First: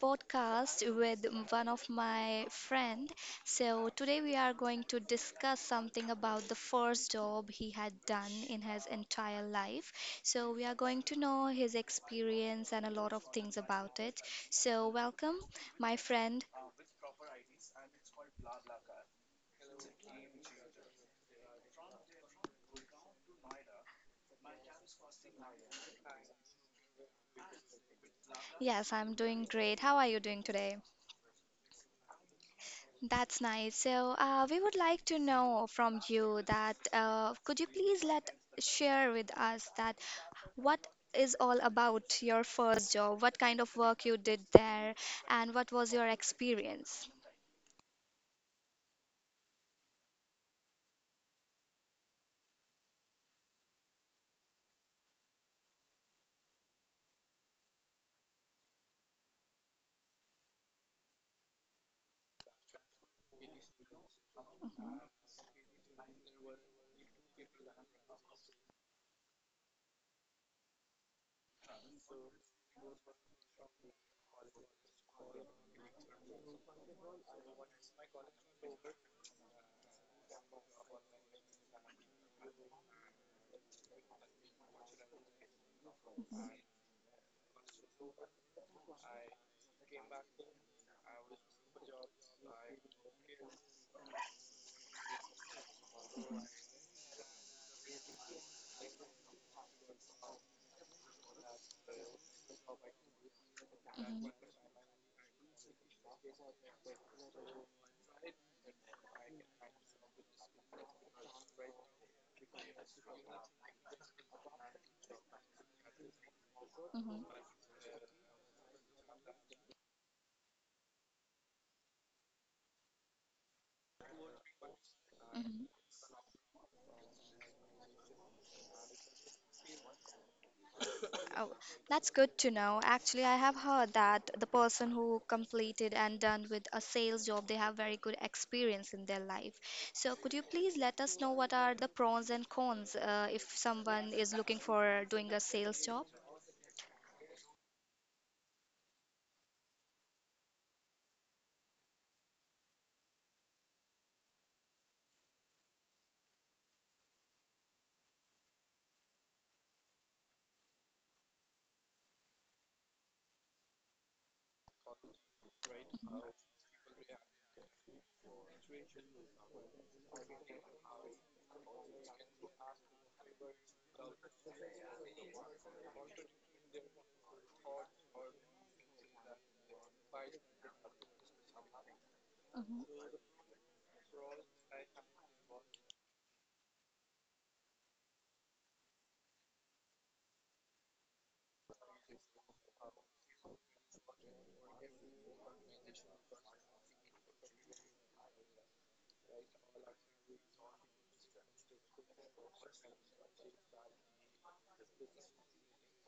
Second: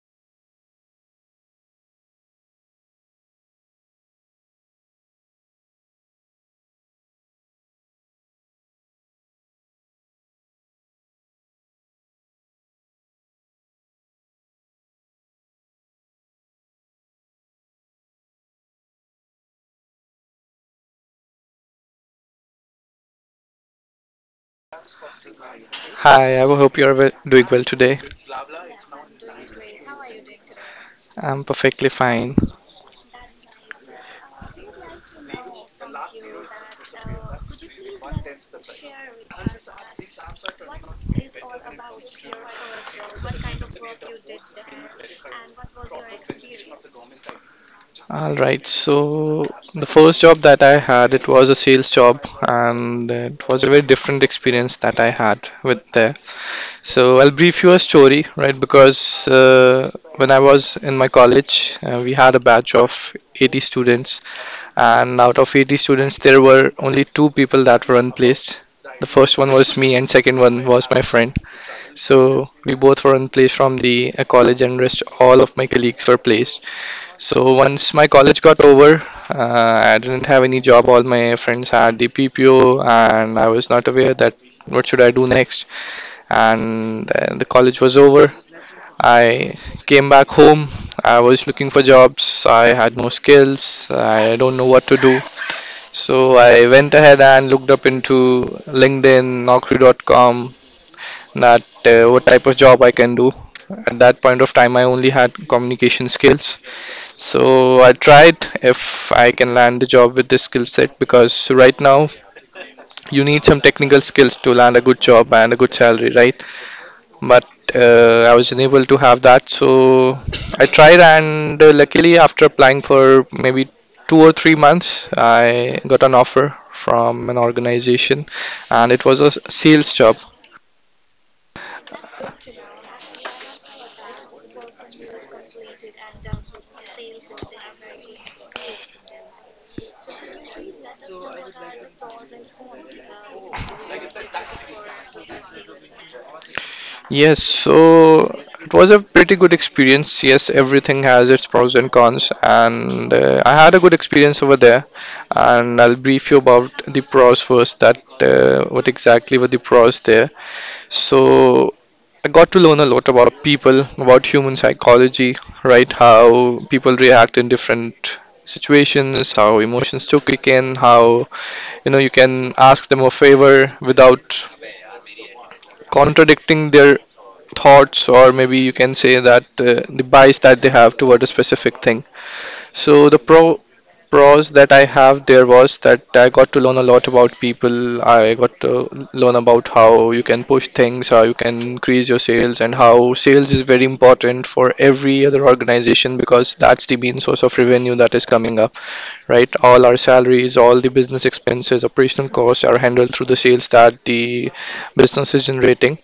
podcast with one of my friend. So today we are going to discuss something about the first job he had done in his entire life. So we are going to know his experience and a lot of things about it. So welcome, my friend. Hi, I hope you're well, doing well today. Yes, I'm doing great. How are you doing today? I'm perfectly fine. That's nice. So, we would like to know from you that could you please let share with us that what is all about your first job, what kind of work you did there, and what was your experience? All right. So the first job that I had, it was a sales job, and it was a very different experience that I had with there. So I'll brief you a story, right? Because when I was in my college, we had a batch of 80 students, Mhm, and out of 80 students, there were only two people that were unplaced. The first one was me, and second one was my friend. So we both were in place from the college, and rest all of my colleagues were placed. So once my college got over, I didn't have any job. All my friends had the PPO, and I was not aware that what should I do next. And the college was over. I came back home. I was looking for jobs. I had no skills. I don't know what to do. So I went ahead and looked up into LinkedIn, Naukri.com, that what type of job I can do. At that mhm, point of time, I only had communication skills, so I tried if I can land a job with this skill set because right now you need some technical skills to land a good job and a good salary, right? mhm, But I was unable to have that, so I tried, and luckily, after applying for maybe 2 or 3 months, mhm. I got an offer from an organization, and it was a sales job. Oh, that's good to know. Actually, I have heard that the person who completed and done with a sales job, they have very good experience in their life. So, could you please let us know what are the pros and cons if someone is looking for doing a sales job? Yes, so it was a pretty good experience. Yes, everything has its pros and cons, and I had a good experience over there. And I'll brief you about the pros first. That what exactly were the pros there? So I got to learn a lot about people, about human psychology, right? How people react in different situations, how emotions to kick in, how you know you can ask them a favor without contradicting their thoughts or maybe you can say that the bias that they have toward a specific thing, Hmm so the pros that I have there was that I got to learn a lot about people. I got to learn about how you can push things, how you can increase your sales, and how sales is very important for every other organization because that's the main source of revenue that is coming up, right? All our salaries, all the business expenses, operational costs are handled through the sales that the business is generating.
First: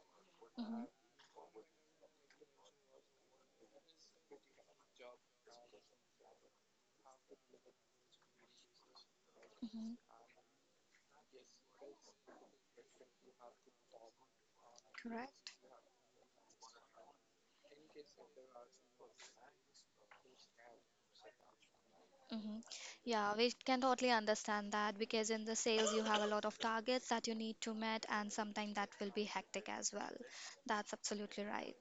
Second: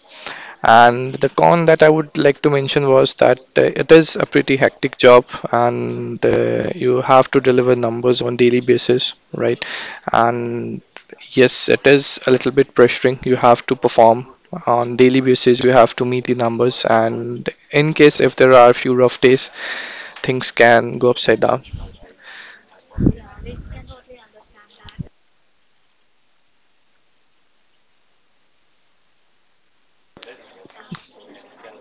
And the con that I would like to mention was that it is a pretty hectic job, and you have to deliver numbers on daily basis, right? hmm And yes, it is a little bit pressuring. You have to perform on daily Correct. basis. You have to meet the numbers, and in case if there are a few rough days, things can go upside down, Hmm Yeah, we can totally understand that because in the sales you have a lot of targets that you need to meet, and sometimes that will be hectic as well. That's absolutely right.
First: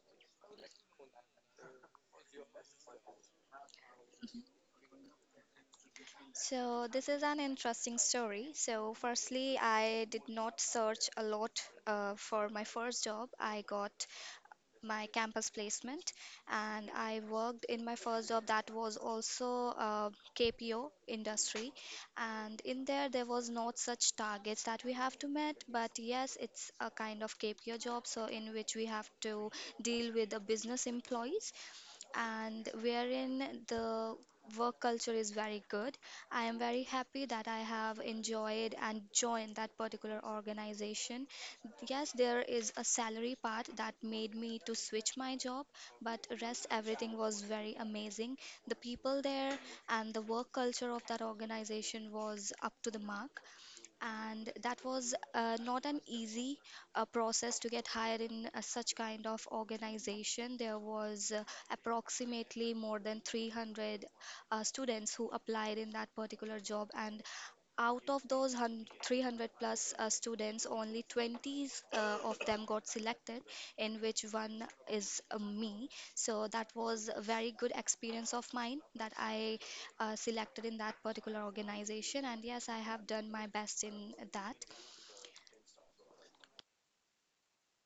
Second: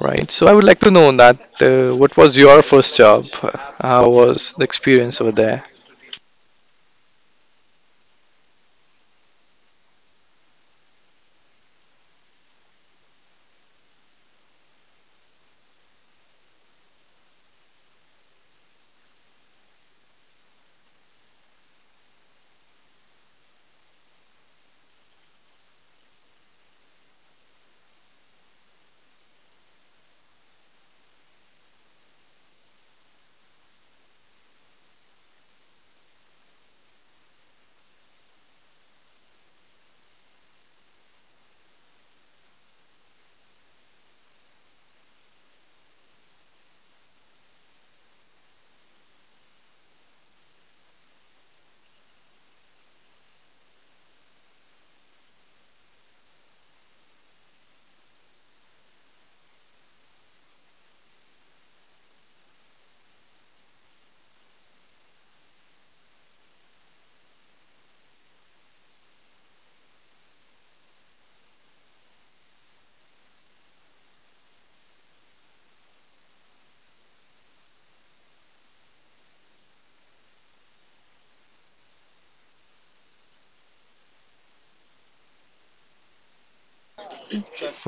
right? So I would like to know that what was your first job? How was the experience over there? So this is an interesting story. So firstly, I did not search a lot for my first job. I got my campus placement and I worked in my first job that was also KPO industry, and in there there was not such targets that we have to met, but yes, it's a kind of KPO job, so in which we have to deal with the business employees and wherein the work culture is very good. I am very happy that I have enjoyed and joined that particular organization. Yes, there is a salary part that made me to switch my job, but rest everything was very amazing. The people there and the work culture of that organization was up to the mark, and that was not an easy process to get hired in such kind of organization. There was approximately more than 300 students who applied in that particular job, and out of those 300 plus students, only 20 of them got selected, in which one is me. So that was a very good experience of mine that I selected in that particular organization. And yes, I have done my best in that.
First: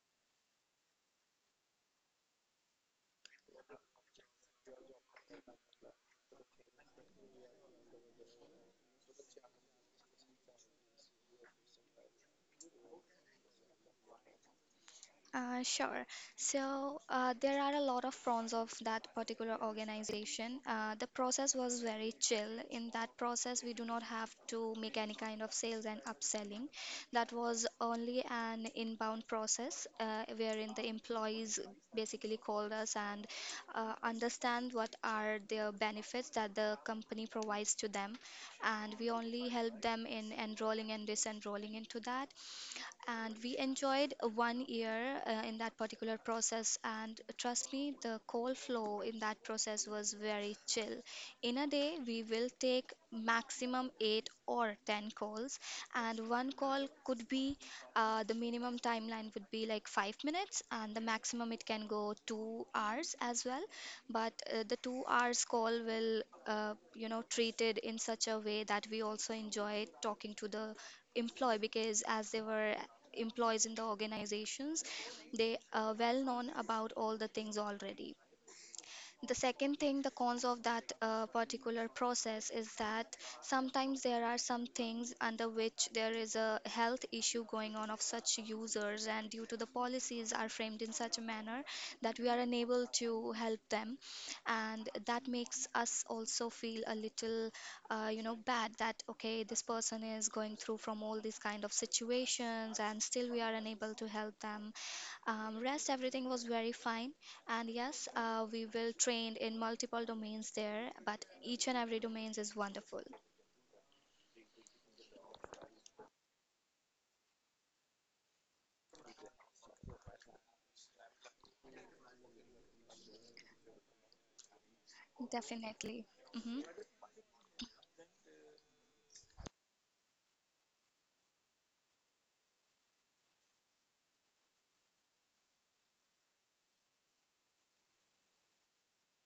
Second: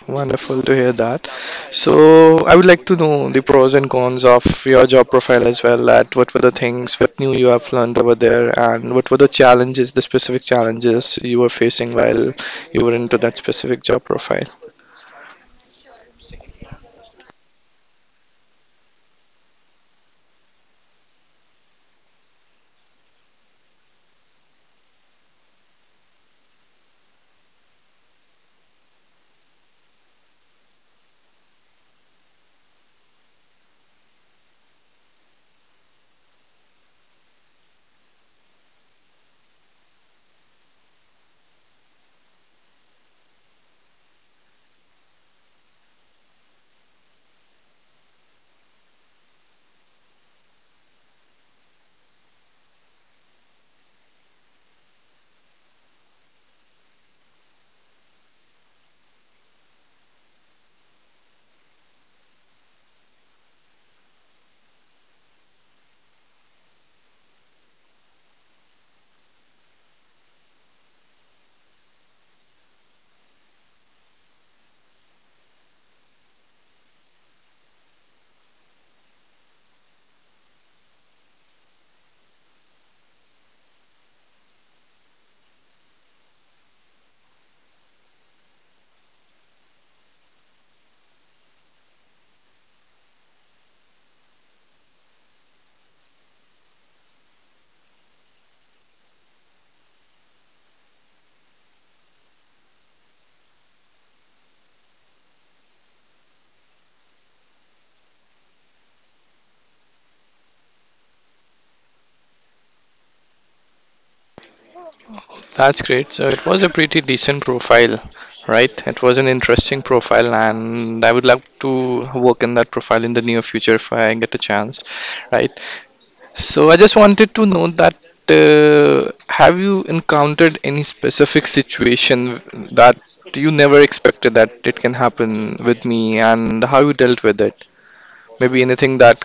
Wonderful to hear that. So, I would like to know the pros and cons of your job profile as well. That what were the things, what new you have learned over there, and what were the challenges, the specific challenges you were facing while you were into that specific job profile. Sure. So there are a lot of fronts of that particular organization. The process was very chill. In that process, we do not have to make any kind of sales and upselling. That was only an inbound process wherein the employees basically called us and understand what are the benefits that the company provides to them. And we only help them in enrolling and disenrolling into that, and we enjoyed 1 year in that particular process, and trust me, the coal flow in that process was very chill. In a day we will take maximum 8 or 10 calls, and one call could be, the minimum timeline would be like 5 minutes and the maximum it can go 2 hours as well. But the 2 hours call will, you know, treated in such a way that we also enjoy talking to the employ, because as they were employees in the organizations, they are well known about all the things already. The second thing, the cons of that particular process is that sometimes there are some things under which there is a health issue going on of such users, and due to the policies are framed in such a manner that we are unable to help them, and that makes us also feel a little, bad that okay, this person is going through from all these kind of situations, and still we are unable to help them. Rest everything was very fine, and yes, we will train in multiple domains there, but each and every domains is wonderful. That's great. So, it was a pretty decent profile, right? It was an interesting profile, and I would love to work in that profile in the near future if I get a chance, right? Definitely. Hmm So I just wanted to know that have you encountered any specific situation that you never expected that it can happen with me and how you dealt with it? Maybe anything that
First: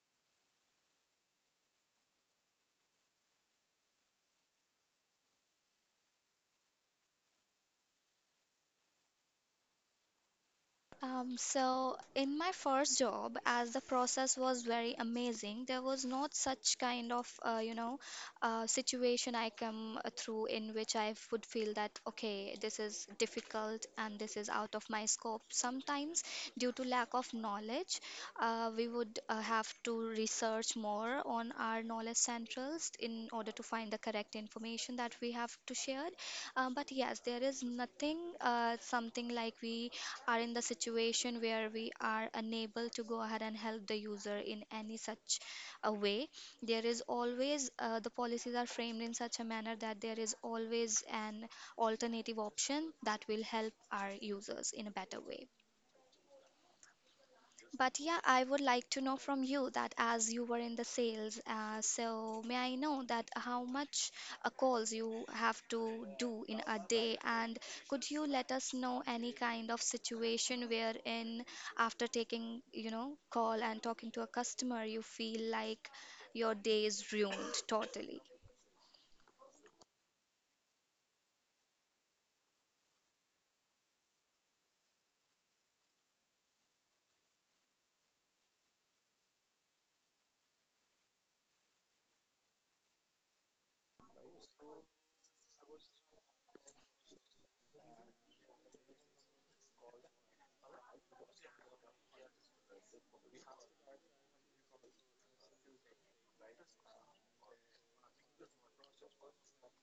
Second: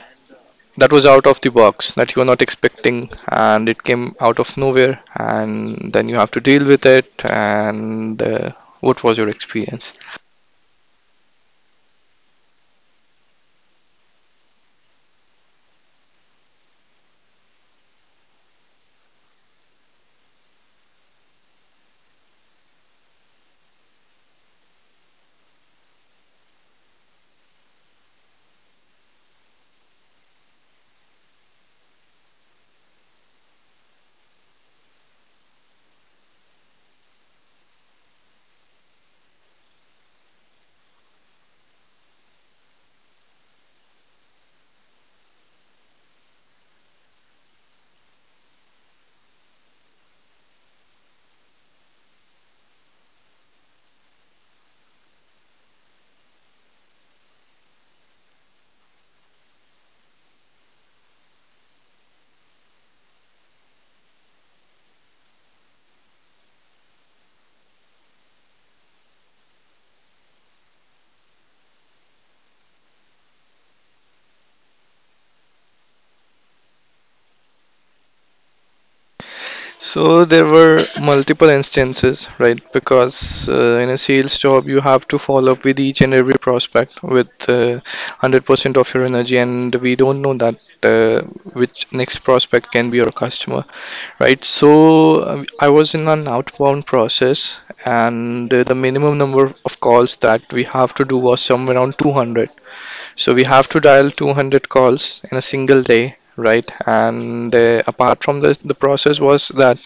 was out of the box that you were not expecting and it came out of nowhere and then you have to deal with it and what was your experience? So in my first job, as the process was very amazing, there was not such kind of situation I come through in which I would feel that okay, this is difficult and this is out of my scope. Sometimes, due to lack of knowledge, we would have to research more on our knowledge centrals in order to find the correct information that we have to share. But yes, there is nothing something like we are in the situation where we are unable to go ahead and help the user in any such a way. There is always the policies are framed in such a manner that there is always an alternative option that will help our users in a better way. But yeah, I would like to know from you that as you were in the sales, so may I know that how much calls you have to do in a day, and could you let us know any kind of situation wherein after taking, you know, call and talking to a customer, you feel like your day is ruined totally? So there were multiple instances, right? Because in a sales job, you have to follow up with each and every prospect with 100% of your energy, and we don't know that which next prospect can be your customer, right? So I was in an outbound process, and the minimum number of calls that we have to do was somewhere around 200. So we have to dial 200 calls in a single day, right? And apart from this, the process was that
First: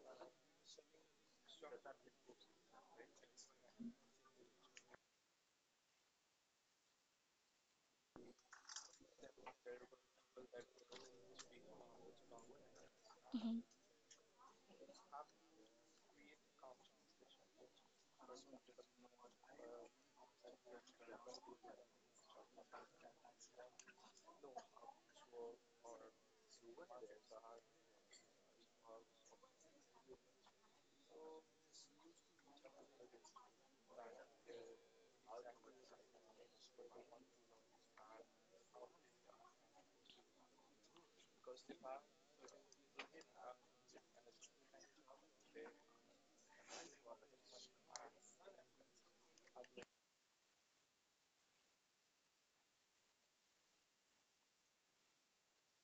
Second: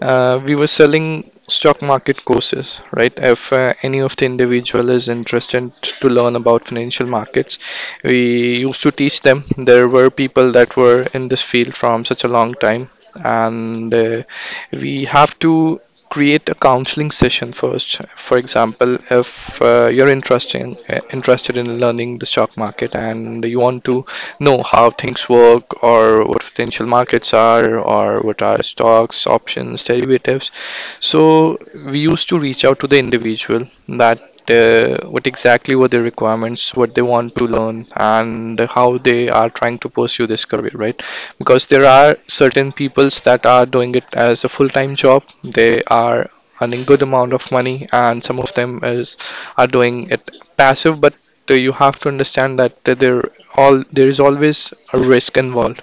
we were selling stock market courses, right? If any of the individual is interested to learn about financial markets, we used to teach them. There were people that were in this field from such a long time, Hmm and we have to create a counseling session first. For example, if you're interested in learning the stock market and you want to know how things work or what potential markets are or what are stocks, options, derivatives. So we used to reach out to the individual that what exactly were their requirements, what they want to learn, and how they are trying to pursue this career, right? Because there are certain peoples that are doing it as a full-time job. They are earning good amount of money, and some of them is are doing it passive, but you have to understand that there is always a risk involved.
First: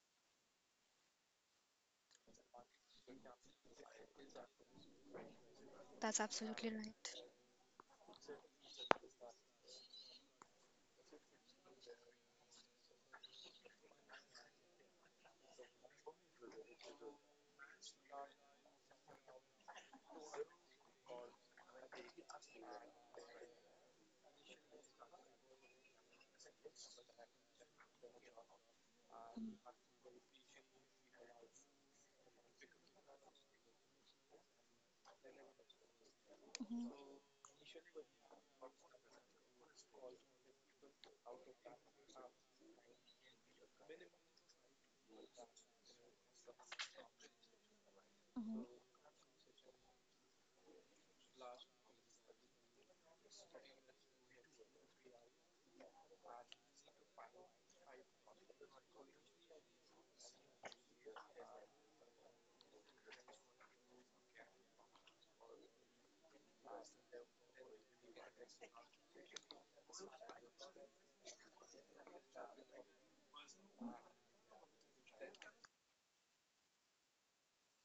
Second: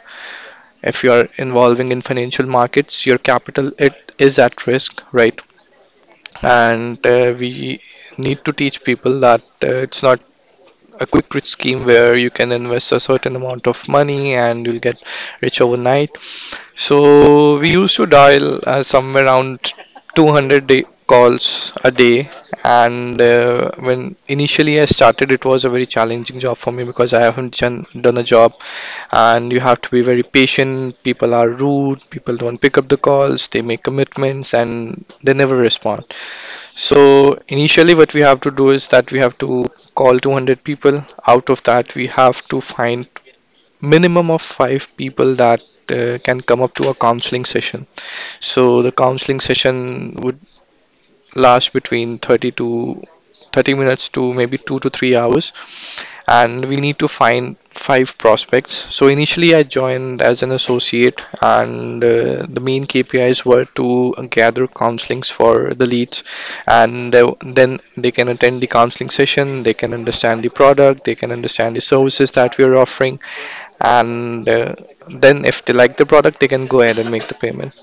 If you are involving in financial markets, your capital it is at risk, right? That's absolutely And right. uh, we need to teach people that it's not a quick rich scheme where you can invest a certain amount of money and you'll get rich overnight. So we used to dial somewhere around 200-day calls a day, and when initially I started, it was a very challenging job for me because I haven't done a job, and you have to be very patient. People are rude, people don't pick up the calls, they make commitments, and they never respond. So, initially, what we have to do is that we have to call 200 people. Out of that, we have to find minimum of five people that can come up to a counseling session. hmm So, the counseling session would last between 30 minutes to maybe 2 to 3 hours, and we need to find five prospects. So initially, I joined as an associate, and the main KPIs were to gather counselings for the leads, and then they can attend the counseling session, they can understand the product, they can understand the services that we are offering, and then if they like the product, they can go ahead and make the payment.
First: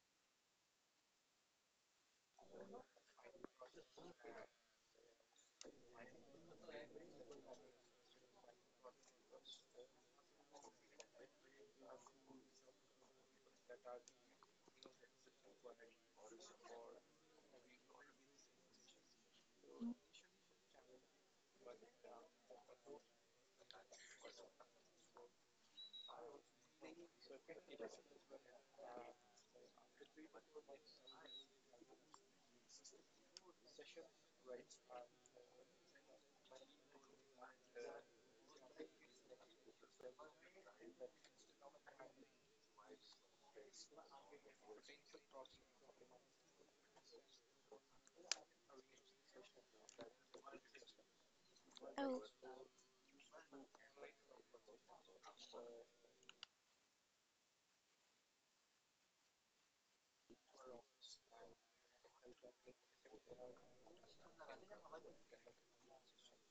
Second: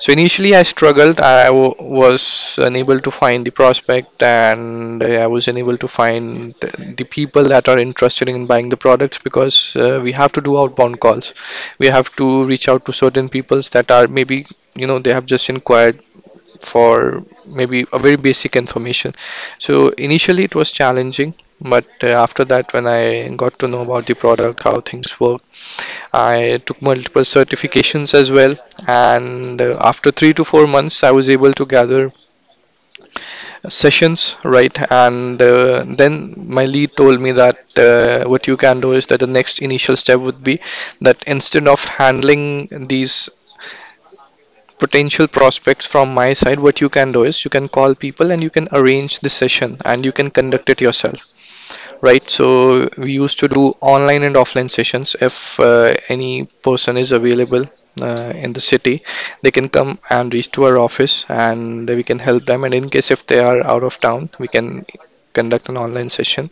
So initially, I struggled. Was unable to find the prospect, and I was unable to find the people that are interested in buying the products because we have to do outbound calls. We have to reach out to certain peoples that are maybe you know they have just inquired for maybe a very basic information. So initially, it was challenging, but after that, when I got to know about the product, how things work, I took multiple certifications as well, and after 3 to 4 months, I was able to gather sessions, right? And then my lead told me that what you can do is that the next initial step would be that instead of handling these potential prospects from my side, what you can do is you can call people and you can arrange the session and you can conduct it yourself. Right? hmm So we used to do online and offline sessions. If any person is available in the city, they can come and reach to our office, and we can help them. And in case if they are out of town, we can conduct an online session.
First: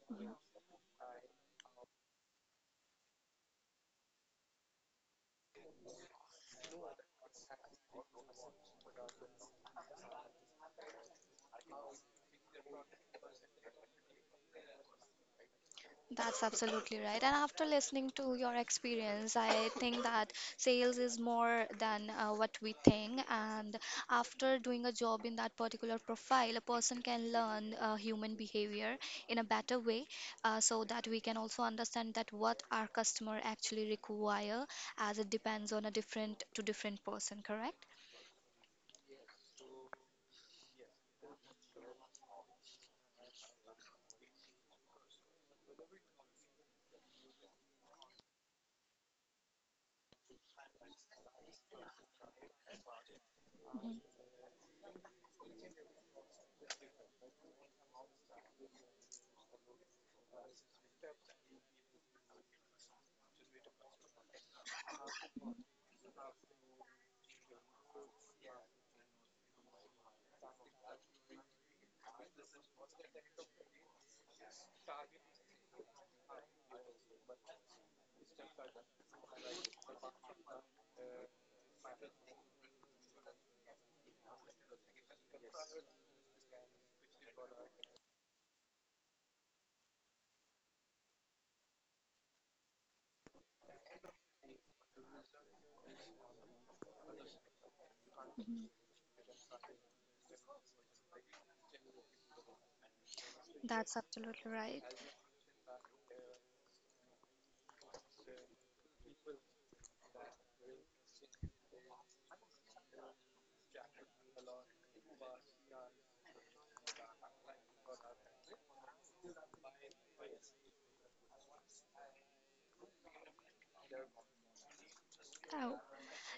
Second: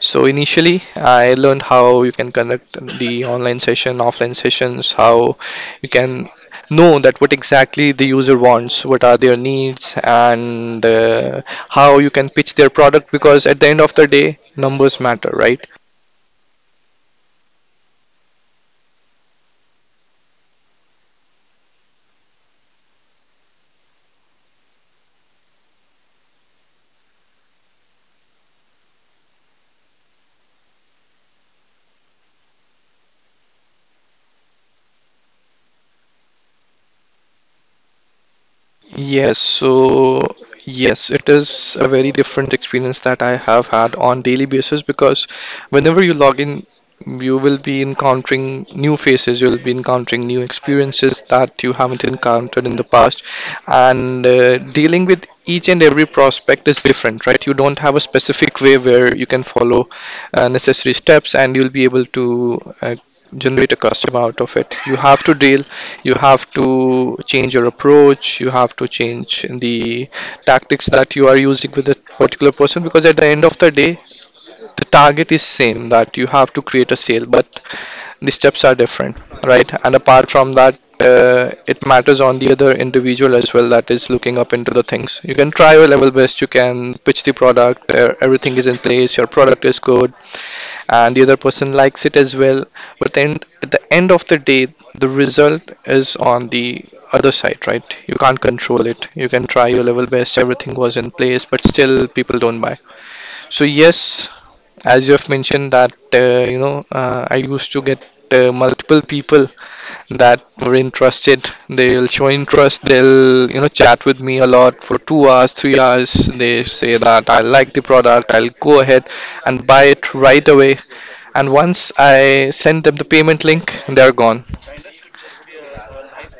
So initially, I learned how you can conduct the online session, offline sessions, how you can know that what exactly the user wants, what are their needs, and how you can pitch their product because at the end of the day, numbers matter, right? That's absolutely right. And after listening to your experience, I think that sales is more than what we think. And after doing a job in that particular profile, a person can learn human behavior in a better way, so that we can also understand that what our customer actually require, as it depends on a different to different person, correct? Yes, so yes, it is a very different experience that I have had on daily basis because whenever you log in, you will be encountering new faces, you'll be encountering new experiences that you haven't encountered in the past, Mhm, and dealing with each and every prospect is different, right? You don't have a specific way where you can follow necessary steps and you'll be able to generate a customer out of it. You have to change your approach, you have to change the tactics that you are using with a particular person, because at the end of the day, the target is same, that you have to create a sale, but the steps are different, right? And apart from that, it matters on the other individual as well that is looking up into the things. You can try your level best, you can pitch the product, everything is in place, your product is good, and the other person likes it as well. But then at the end of the day, the result is on the other side, right? You can't mhm. control it, you can try your level best, everything was in place, but still people don't buy. So yes, That's absolutely right. as you have mentioned that I used to get multiple people that were interested. They'll show interest. They'll chat with me a lot for 2 hours, 3 hours. They say that I like the product. I'll go ahead and buy it right away. And once I send them the payment link, they're gone. Oh,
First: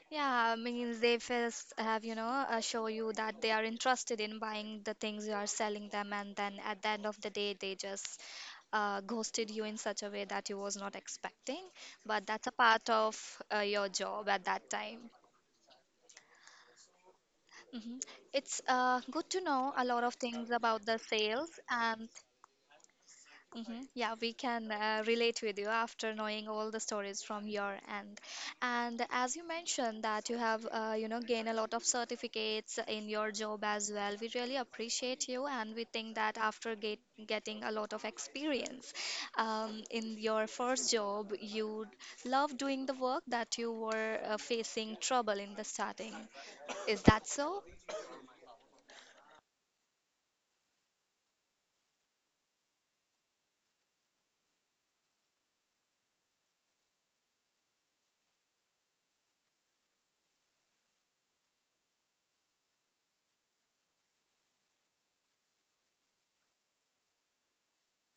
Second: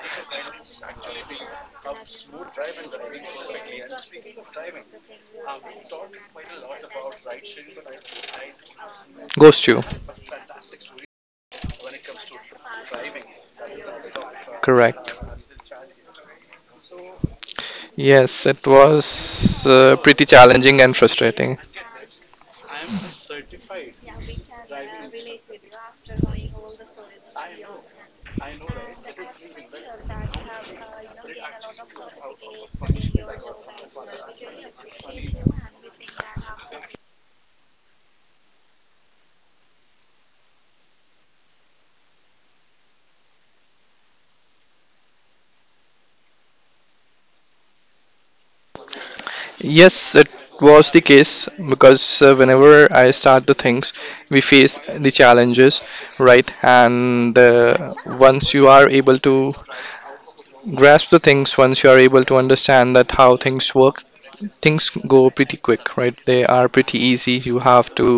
yeah, means they first have, you know, show you that they are interested in buying the things you are selling them, and then at the end of the day, they just ghosted you Ghost in you. such a way that you was not expecting. But that's a part of your job at that time. Correct. Hmm Yes, It's it good to was know a lot of pretty things challenging about and the frustrating. sales, and hmm yeah, we can relate with you after knowing all the stories from your end. And as you mentioned that you have, gained a lot of certificates in your job as well. We really appreciate you, and we think that after getting a lot of experience in your first job, you love doing the work that you were facing trouble in the starting. Is that so? Yes, it was the case because whenever I start the things, we face the challenges, right? And once you are able to grasp the things, once you are able to understand that how things work, things go pretty quick, right? They are pretty easy. you have to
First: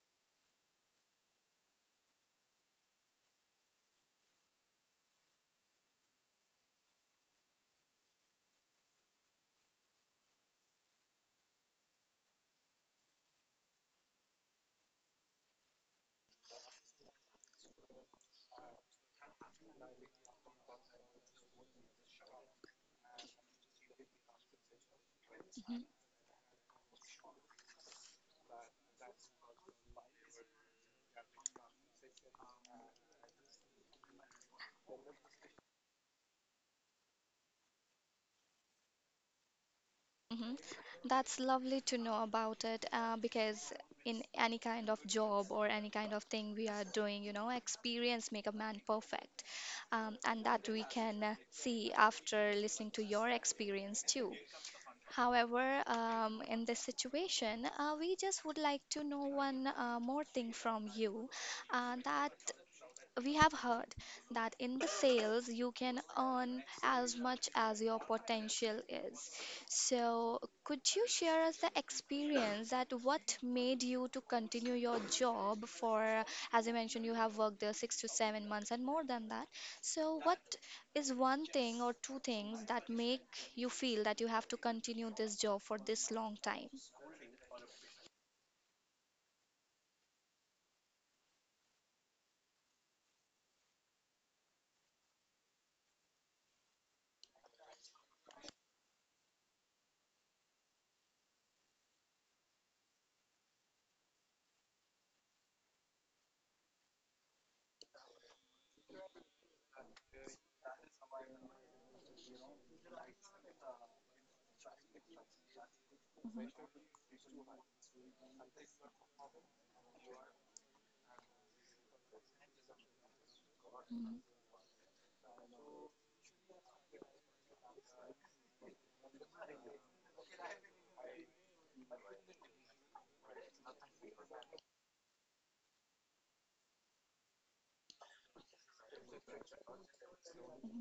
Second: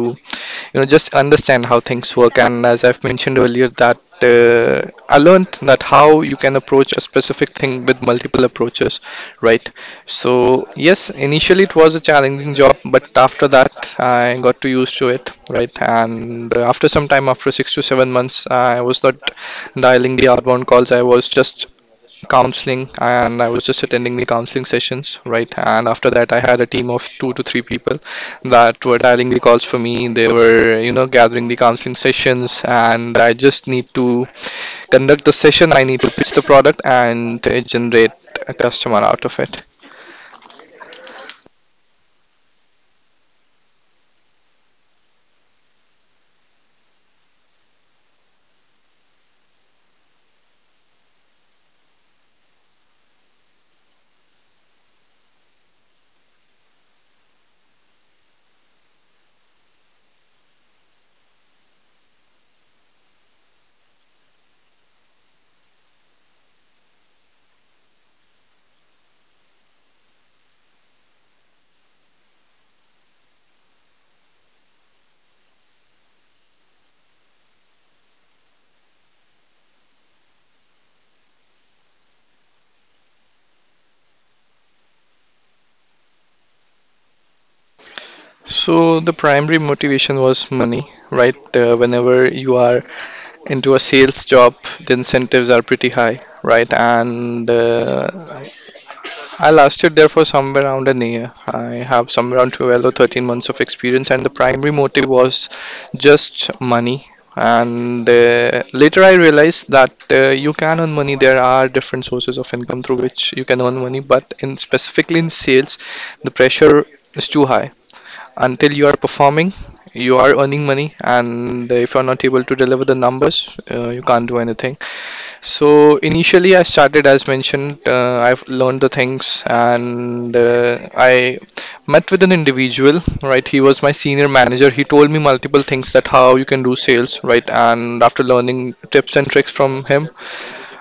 you know just understand how things work. And as I've mentioned earlier that I learned that how you can approach a specific thing with multiple approaches, right? So yes, initially it was a challenging job, but after that I got to used to it, right? And after some time, after 6 to 7 months, I was not dialing the outbound calls, I was just counseling, and I was just attending the counseling sessions, right? And after that, I had a team of two to three people that were dialing the calls for me. They were gathering the counseling sessions, and I just need to conduct the session. I need to pitch the product and generate a customer out of it. Mhm. That's lovely to know about it, because in any kind of job or any kind of thing we are doing, you know, experience make a man perfect. And that we can see after listening to your experience too. However, in this situation, we just would like to know one more thing from you that we have heard that in the sales you can earn as much as your potential is. So, could you share us the experience that what made you to continue your job for, as you mentioned, you have worked there 6 to 7 months and more than that. So, what is one thing or two things that make you feel that you have to continue this job for this long time? So the primary motivation was money, right? Whenever you are into a sales job, the incentives are pretty high, right? And I lasted there for somewhere around a year. I have somewhere around 12 or 13 months of experience, and the primary motive was just money. And later, I realized that you can earn money. There are different sources of income through which you can earn money, but in specifically in sales, the pressure is too high. Until you are performing, you are earning money, and if you are not able to deliver the numbers, you Mhm, can't do anything. So initially, I started as mentioned. I've learned the things, and I met with an individual. Right, he was my senior manager. He told me multiple things that how you can do sales. Right, and after learning tips and tricks from him,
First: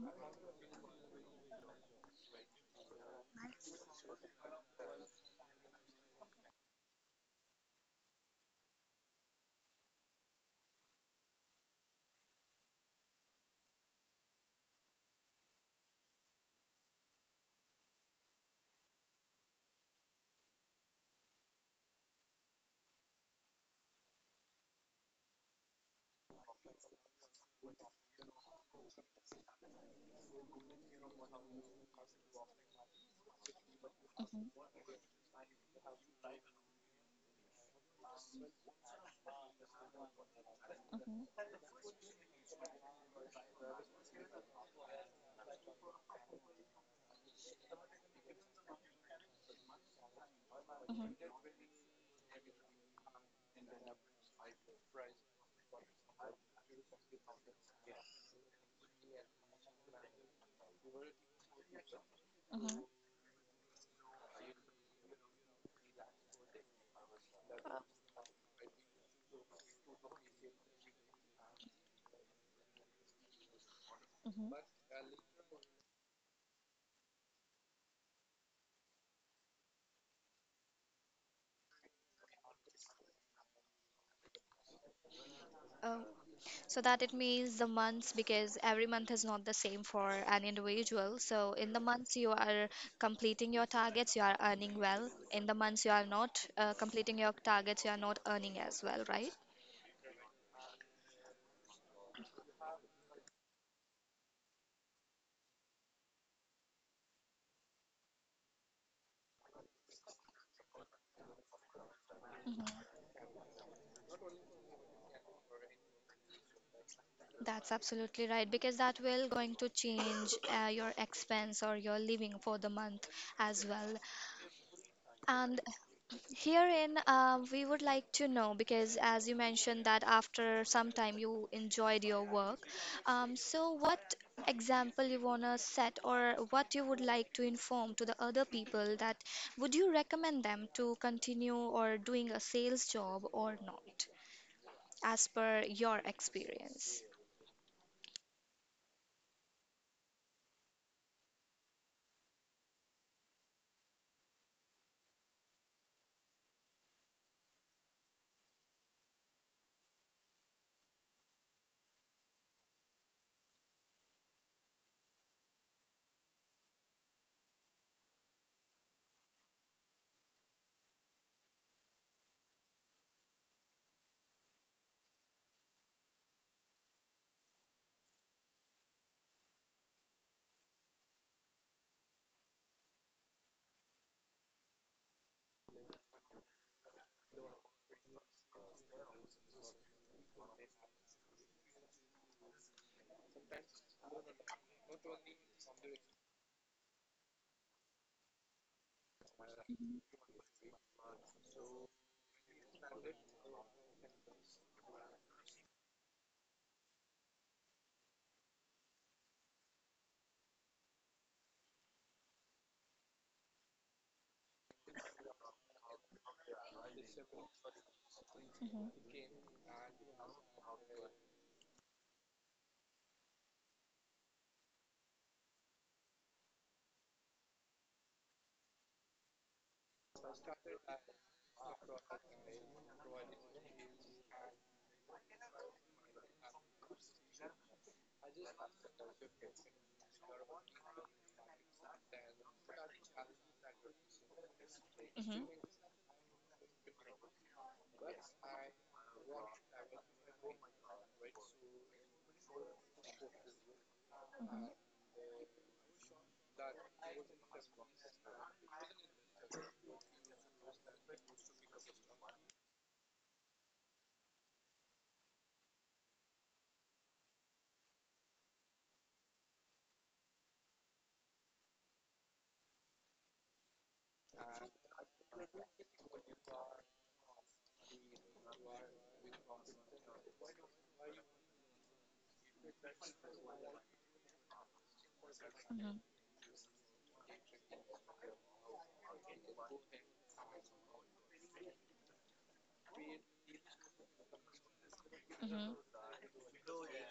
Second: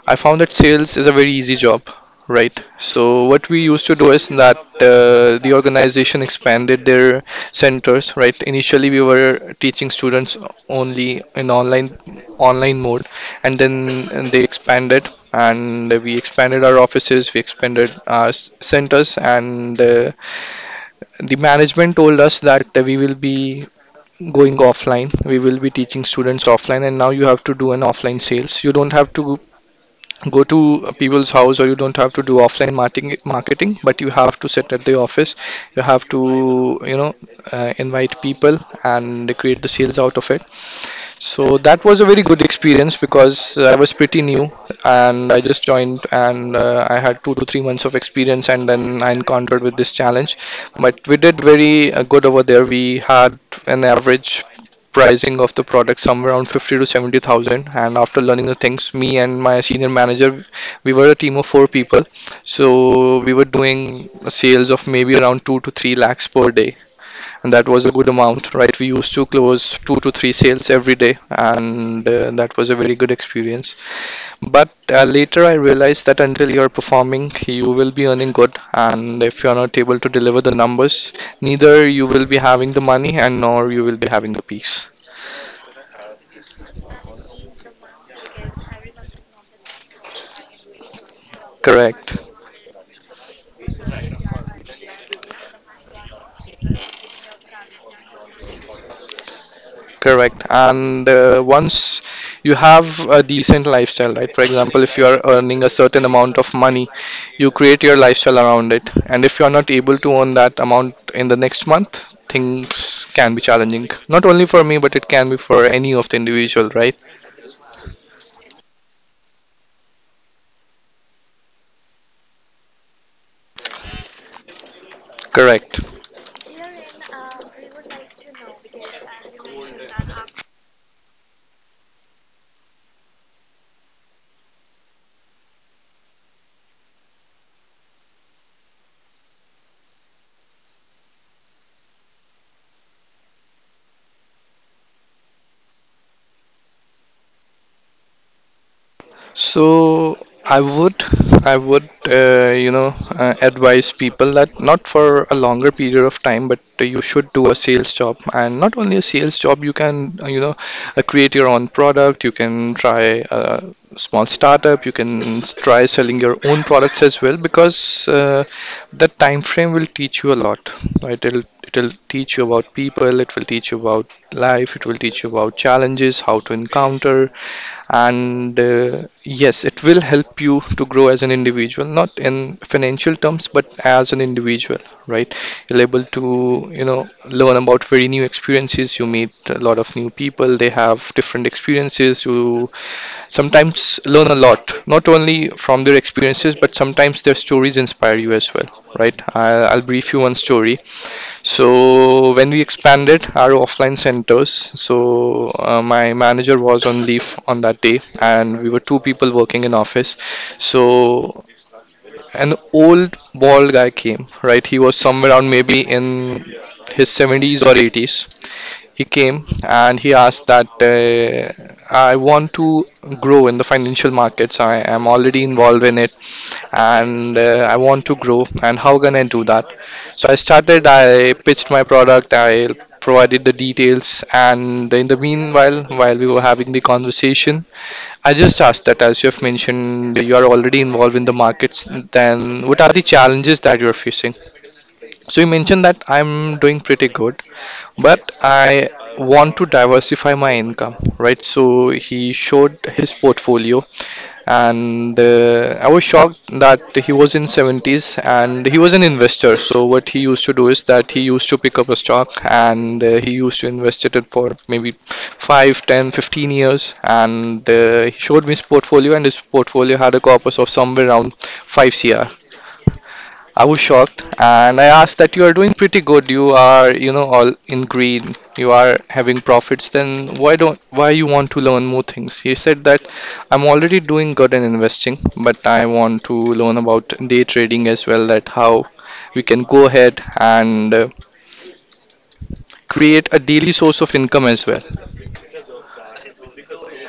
I found that sales is a very easy job, right? So what we used to do is that the organization expanded their centers, right? Initially, we were teaching students only in online mode, and then they expanded, and we expanded our offices, we expanded our centers, and the management told us that we will be going offline, we will be teaching students offline, and now you have to do an offline sales. You don't have to go to people's house, or you don't have to do offline marketing, but you have to mhm, sit at the office. You have to invite people and create the sales out of it. mhm, So that was a very good experience because I was pretty new and I just joined, and I had 2 to 3 months of experience, and then I encountered with this challenge. But mhm, we did very good over there. We had an average pricing of the product somewhere around 50 to 70,000, and after learning the things, me and my senior manager, we were a team of four people, mhm. so we were doing sales of maybe around 2 to 3 lakhs per day. And that was a good amount, right? We used to close two to three sales every day, and that was a very good experience. But later I realized that until you're performing, you will be earning good, and if you're not able to deliver the numbers, neither you will be having the money, and nor you will be having the peace. Mhm. So that it means the months, because every month is not the same for an individual. So in the months Correct. you are completing your targets, you are earning well. In the months you are not completing your targets, you are not earning as well, right? Correct. And once you have a decent lifestyle, right? For example, if you are earning a certain amount of money, you create your lifestyle around it. And if you are not able to earn that amount in the next month, Mhm. things can be challenging. Not only for me, but it can be for any of the individual, right? That's absolutely right, because that will going to change your expense or your living for the month as well. And Correct. herein, we would like to know, because, as you mentioned, that after some time you enjoyed your work. So, what example you want to set or what you would like to inform to the other people, that would you recommend them to continue or doing a sales job or not, as per your experience? So I would, I would advise people that not for a longer period of time, but you should do a sales job. And not only a sales job, you can create your own product. You can try a small startup. You can try selling your own products as well, because that time frame will teach you a lot. Right? It'll teach you about people. It will teach you about life. It will teach you about challenges, how to encounter. And yes, it will help you to grow as an individual, not in financial terms but as an individual, right? You're able to learn about very new experiences. You meet a lot of new people. They have different experiences. You sometimes learn a lot, not only from their experiences, but sometimes their stories inspire you as well, right? I'll brief you one story. So when we expanded our offline centers, so my manager was on leave on that day, and we were two people working in office. So an old bald guy came, right? He was somewhere around maybe in his 70s or 80s. He Hmm came, and he asked that I want to grow in the financial markets. I am already involved in it, and I want to grow, and how can I do that? So I started, I pitched my product, I provided the details, and in the meanwhile, while we were having the conversation, I just asked that, as you have mentioned, you are already involved in the markets, then what are the challenges that you are facing. hmm So you mentioned that I'm doing pretty good, but I want to diversify my income, right? So he showed his portfolio, and I was shocked that he was in 70s, and he was an investor. So what he used to do is that he used to pick up a stock, and he used to invest it for maybe 5, 10, 15 years, and he showed me his portfolio, and his portfolio had a corpus of somewhere around 5 cr. I was shocked, and I asked that you are doing pretty good. You are all in green. You are having profits. Then why don't why you want to learn more things? He said that I'm already doing good in investing, but I hmm want to learn about day trading as well, that how we can go ahead and create a daily source of income as well. hmm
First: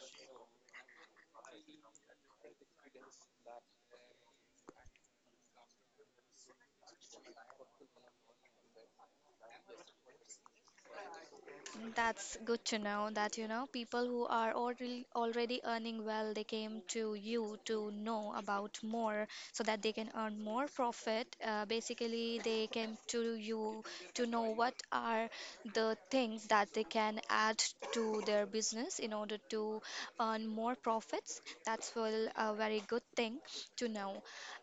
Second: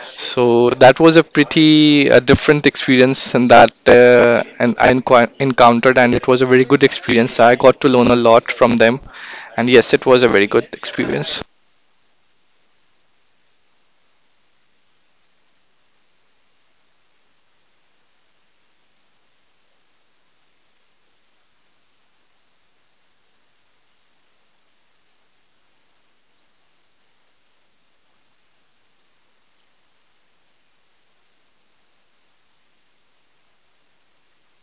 So that was a pretty different experience, and that and I enqu- encountered, and it was a very good experience. I got to learn a lot from them. And yes, it was a very good experience. That's good to know that you know people who are already already earning well, they came to you to know about more so that they can earn more profit. Basically, they came to you to know what are the things that they can add to their business in order to earn more profits. That's well a very good thing to know.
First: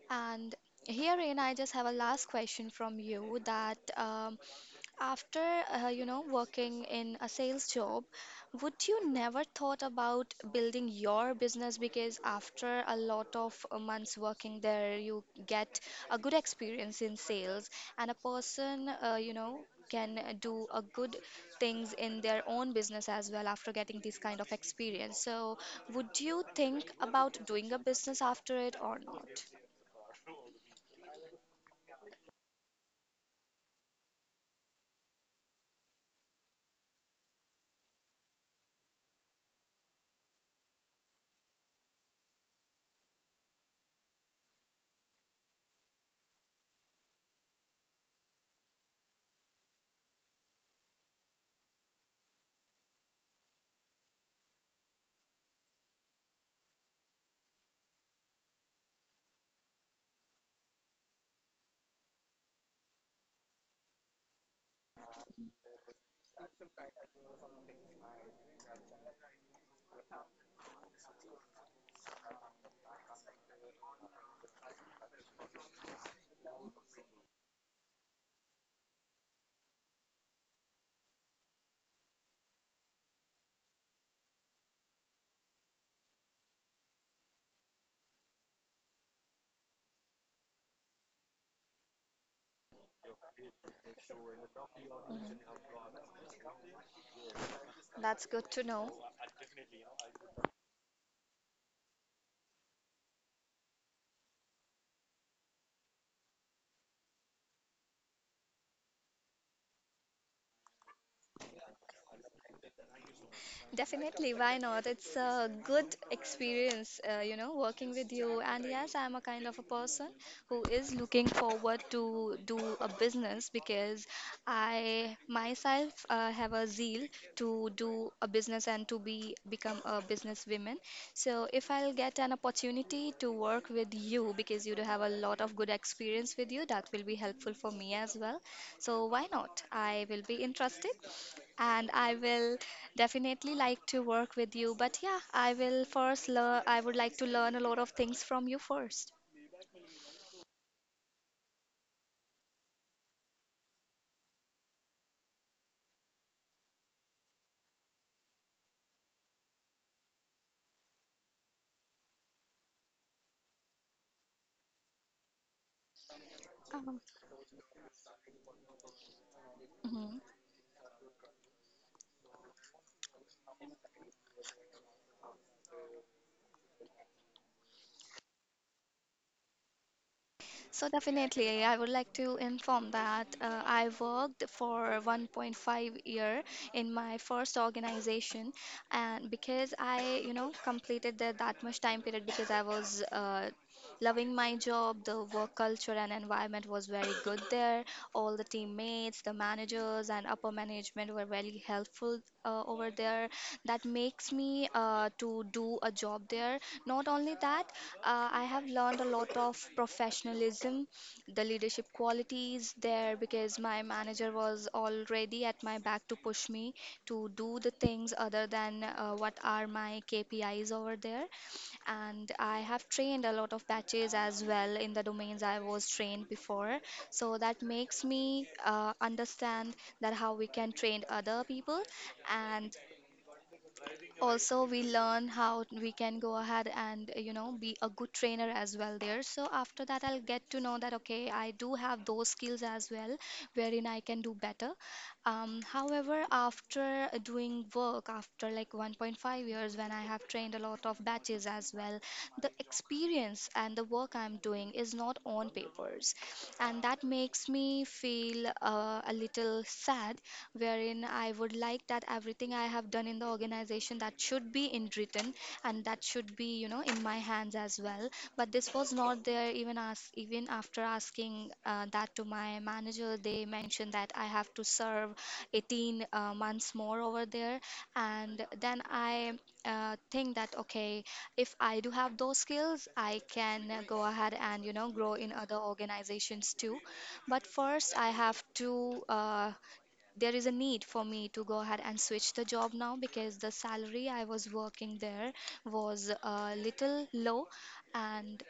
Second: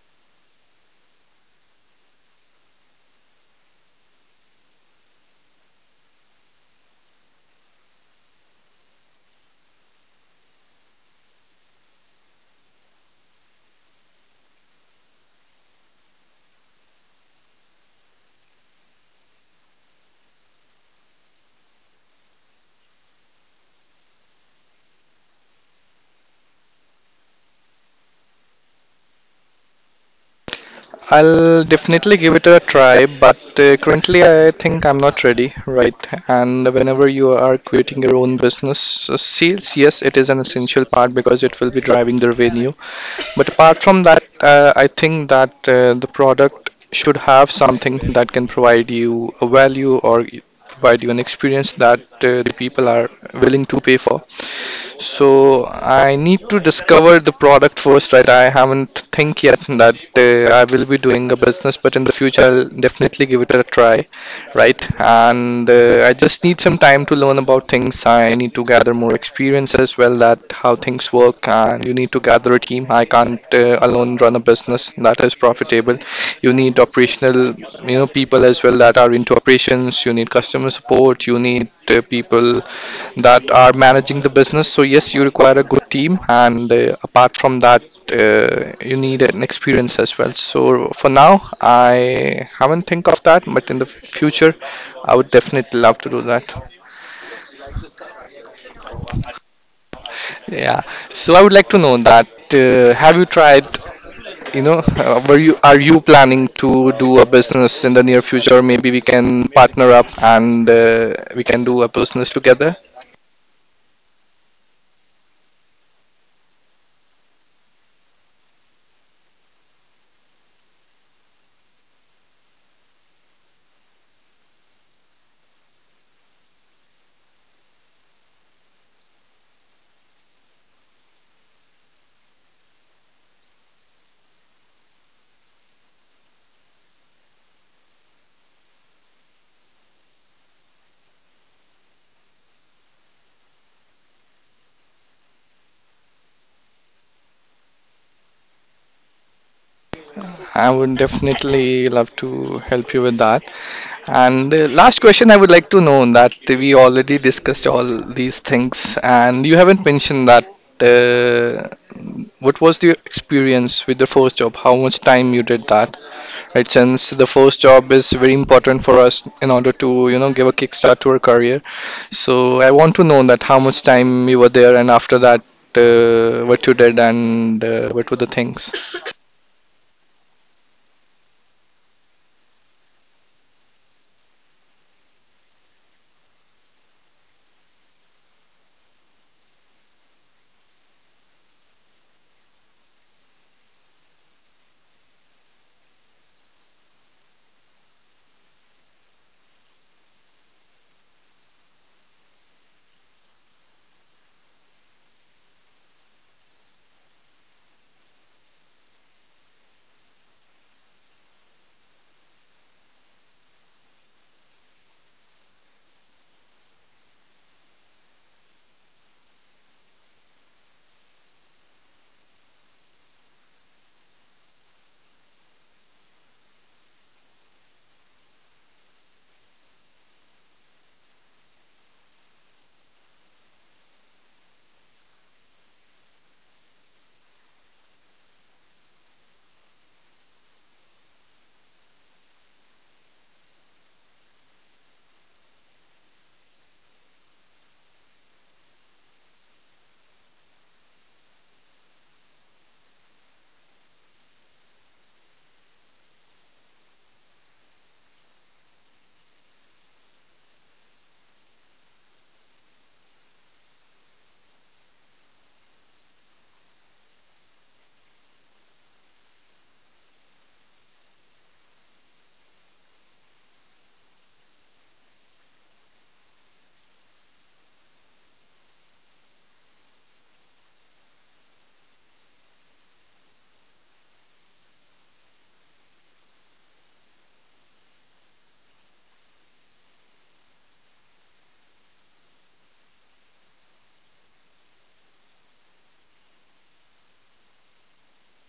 And herein, I just have a last question from you that. After, working in a sales job, would you never thought about building your business? Because after a lot of months working there, you get a good experience in sales, and a person, can do a good things in their own business as well after getting this kind of experience. So, would you think about doing a business after it or not? I'll definitely give it a try, but currently I think I'm not ready, right? And whenever you are creating your own business, sales, yes, it is an essential part because it will be driving the revenue. But apart from that, I think that the product should have something that can provide you a value or provide you an experience that the people are willing to pay for. So I need to discover the product first, right? I haven't think yet that I will be doing a business, but in the future I'll definitely give it a try, right? And I just need some time to learn about things. I need to gather more experience as well that how things work, and you need to gather a team. I can't alone run a business that is profitable. You need operational people as well that are into operations. You need customer support. You need people that are managing the business. So yes, you require a good team, and apart from that, you need an experience as well. So for now, I haven't think of that, but in the future, I would Mhm. definitely love to do that. That's good to know. Yeah. So I would like to know that have you tried? You know, were you are you planning to do a business in the near future? Maybe we can partner up, and we can do a business together. Definitely, why not? It's a good experience, working with you. And yes, I'm a kind of a person who is looking forward to do a business because I myself have a zeal to do a business and to be become a businesswoman. So if I'll get an opportunity to work with you because you do have a lot of good experience with you, that will be helpful for me as well. So why not? I will be interested and I will definitely like to work with you. But yeah, I would like to learn a lot of things from you first. I would definitely love to help you with that. And last question, I would like to know that we already discussed all these things, and you haven't mentioned that uh, what was your experience with the first job? How much time you did that? Right, Um, since the first job is very important for us in order to Mhm. Give a kickstart to our career. So I want to know that how much time you were there, and after that, what you did, and what were the things. So definitely, I would like to inform that I worked for 1.5 year in my first organization, and because I completed that much time period because I was loving my job. The work culture and environment was very good there. All the teammates, the managers, and upper management were very helpful over there. That makes me to do a job there. Not only that, I have learned a lot of professionalism, the leadership qualities there because my manager was already at my back to push me to do the things other than what are my KPIs over there, and I have trained a lot of batches as well in the domains I was trained before. So that makes me understand that how we can train other people, and also we learn how we can go ahead and be a good trainer as well there. So after that, I'll get to know that okay, I do have those skills as well, wherein I can do better. However, after doing work, after like 1.5 years, when I have trained a lot of batches as well, the experience and the work I'm doing is not on papers. And that makes me feel a little sad, wherein I would like that everything I have done in the organization that should be in written and that should be in my hands as well, but this was not there. Even as even after asking that to my manager, they mentioned that I have to serve 18 months more over there, and then I think that okay, if I do have those skills, I can go ahead and grow in other organizations too. But first I have to there is a need for me to go ahead and switch the job now, because the salary I was working there was a little low, and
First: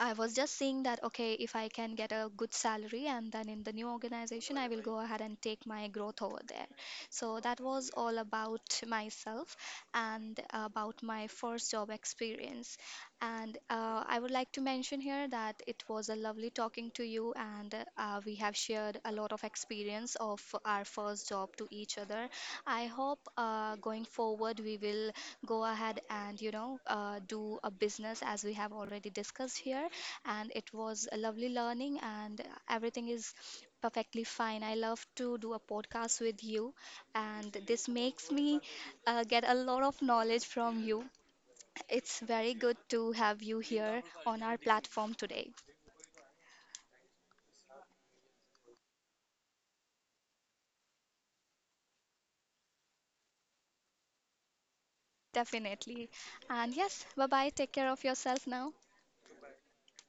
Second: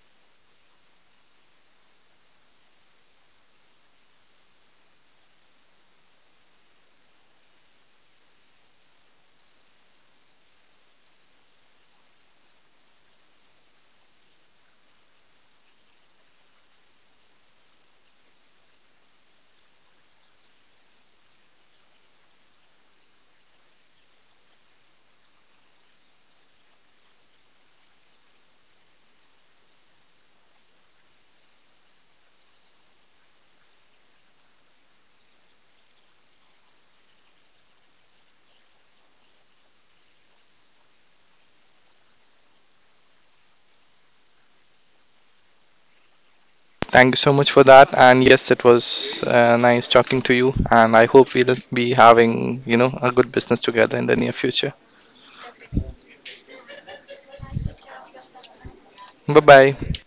I was just seeing that, okay, if I can get a good salary and then in the new organization, I will go ahead and take my growth over there. So that was all about myself and about my first job experience. And I would like to mention here that it was a lovely talking to you, and we have shared a lot of experience of our first job to each other. I hope going forward we will go ahead and do a business as we have already discussed here, and it was a lovely learning, and everything is perfectly fine. I love to do a podcast with you, and this makes me get a lot of knowledge from you. It's very good to have you here on our platform today. Thank you so much for that. And yes, it was nice talking to you. And I hope we'll be having a good business together in the near future. Definitely. And yes, bye bye, take care of yourself now. Bye bye.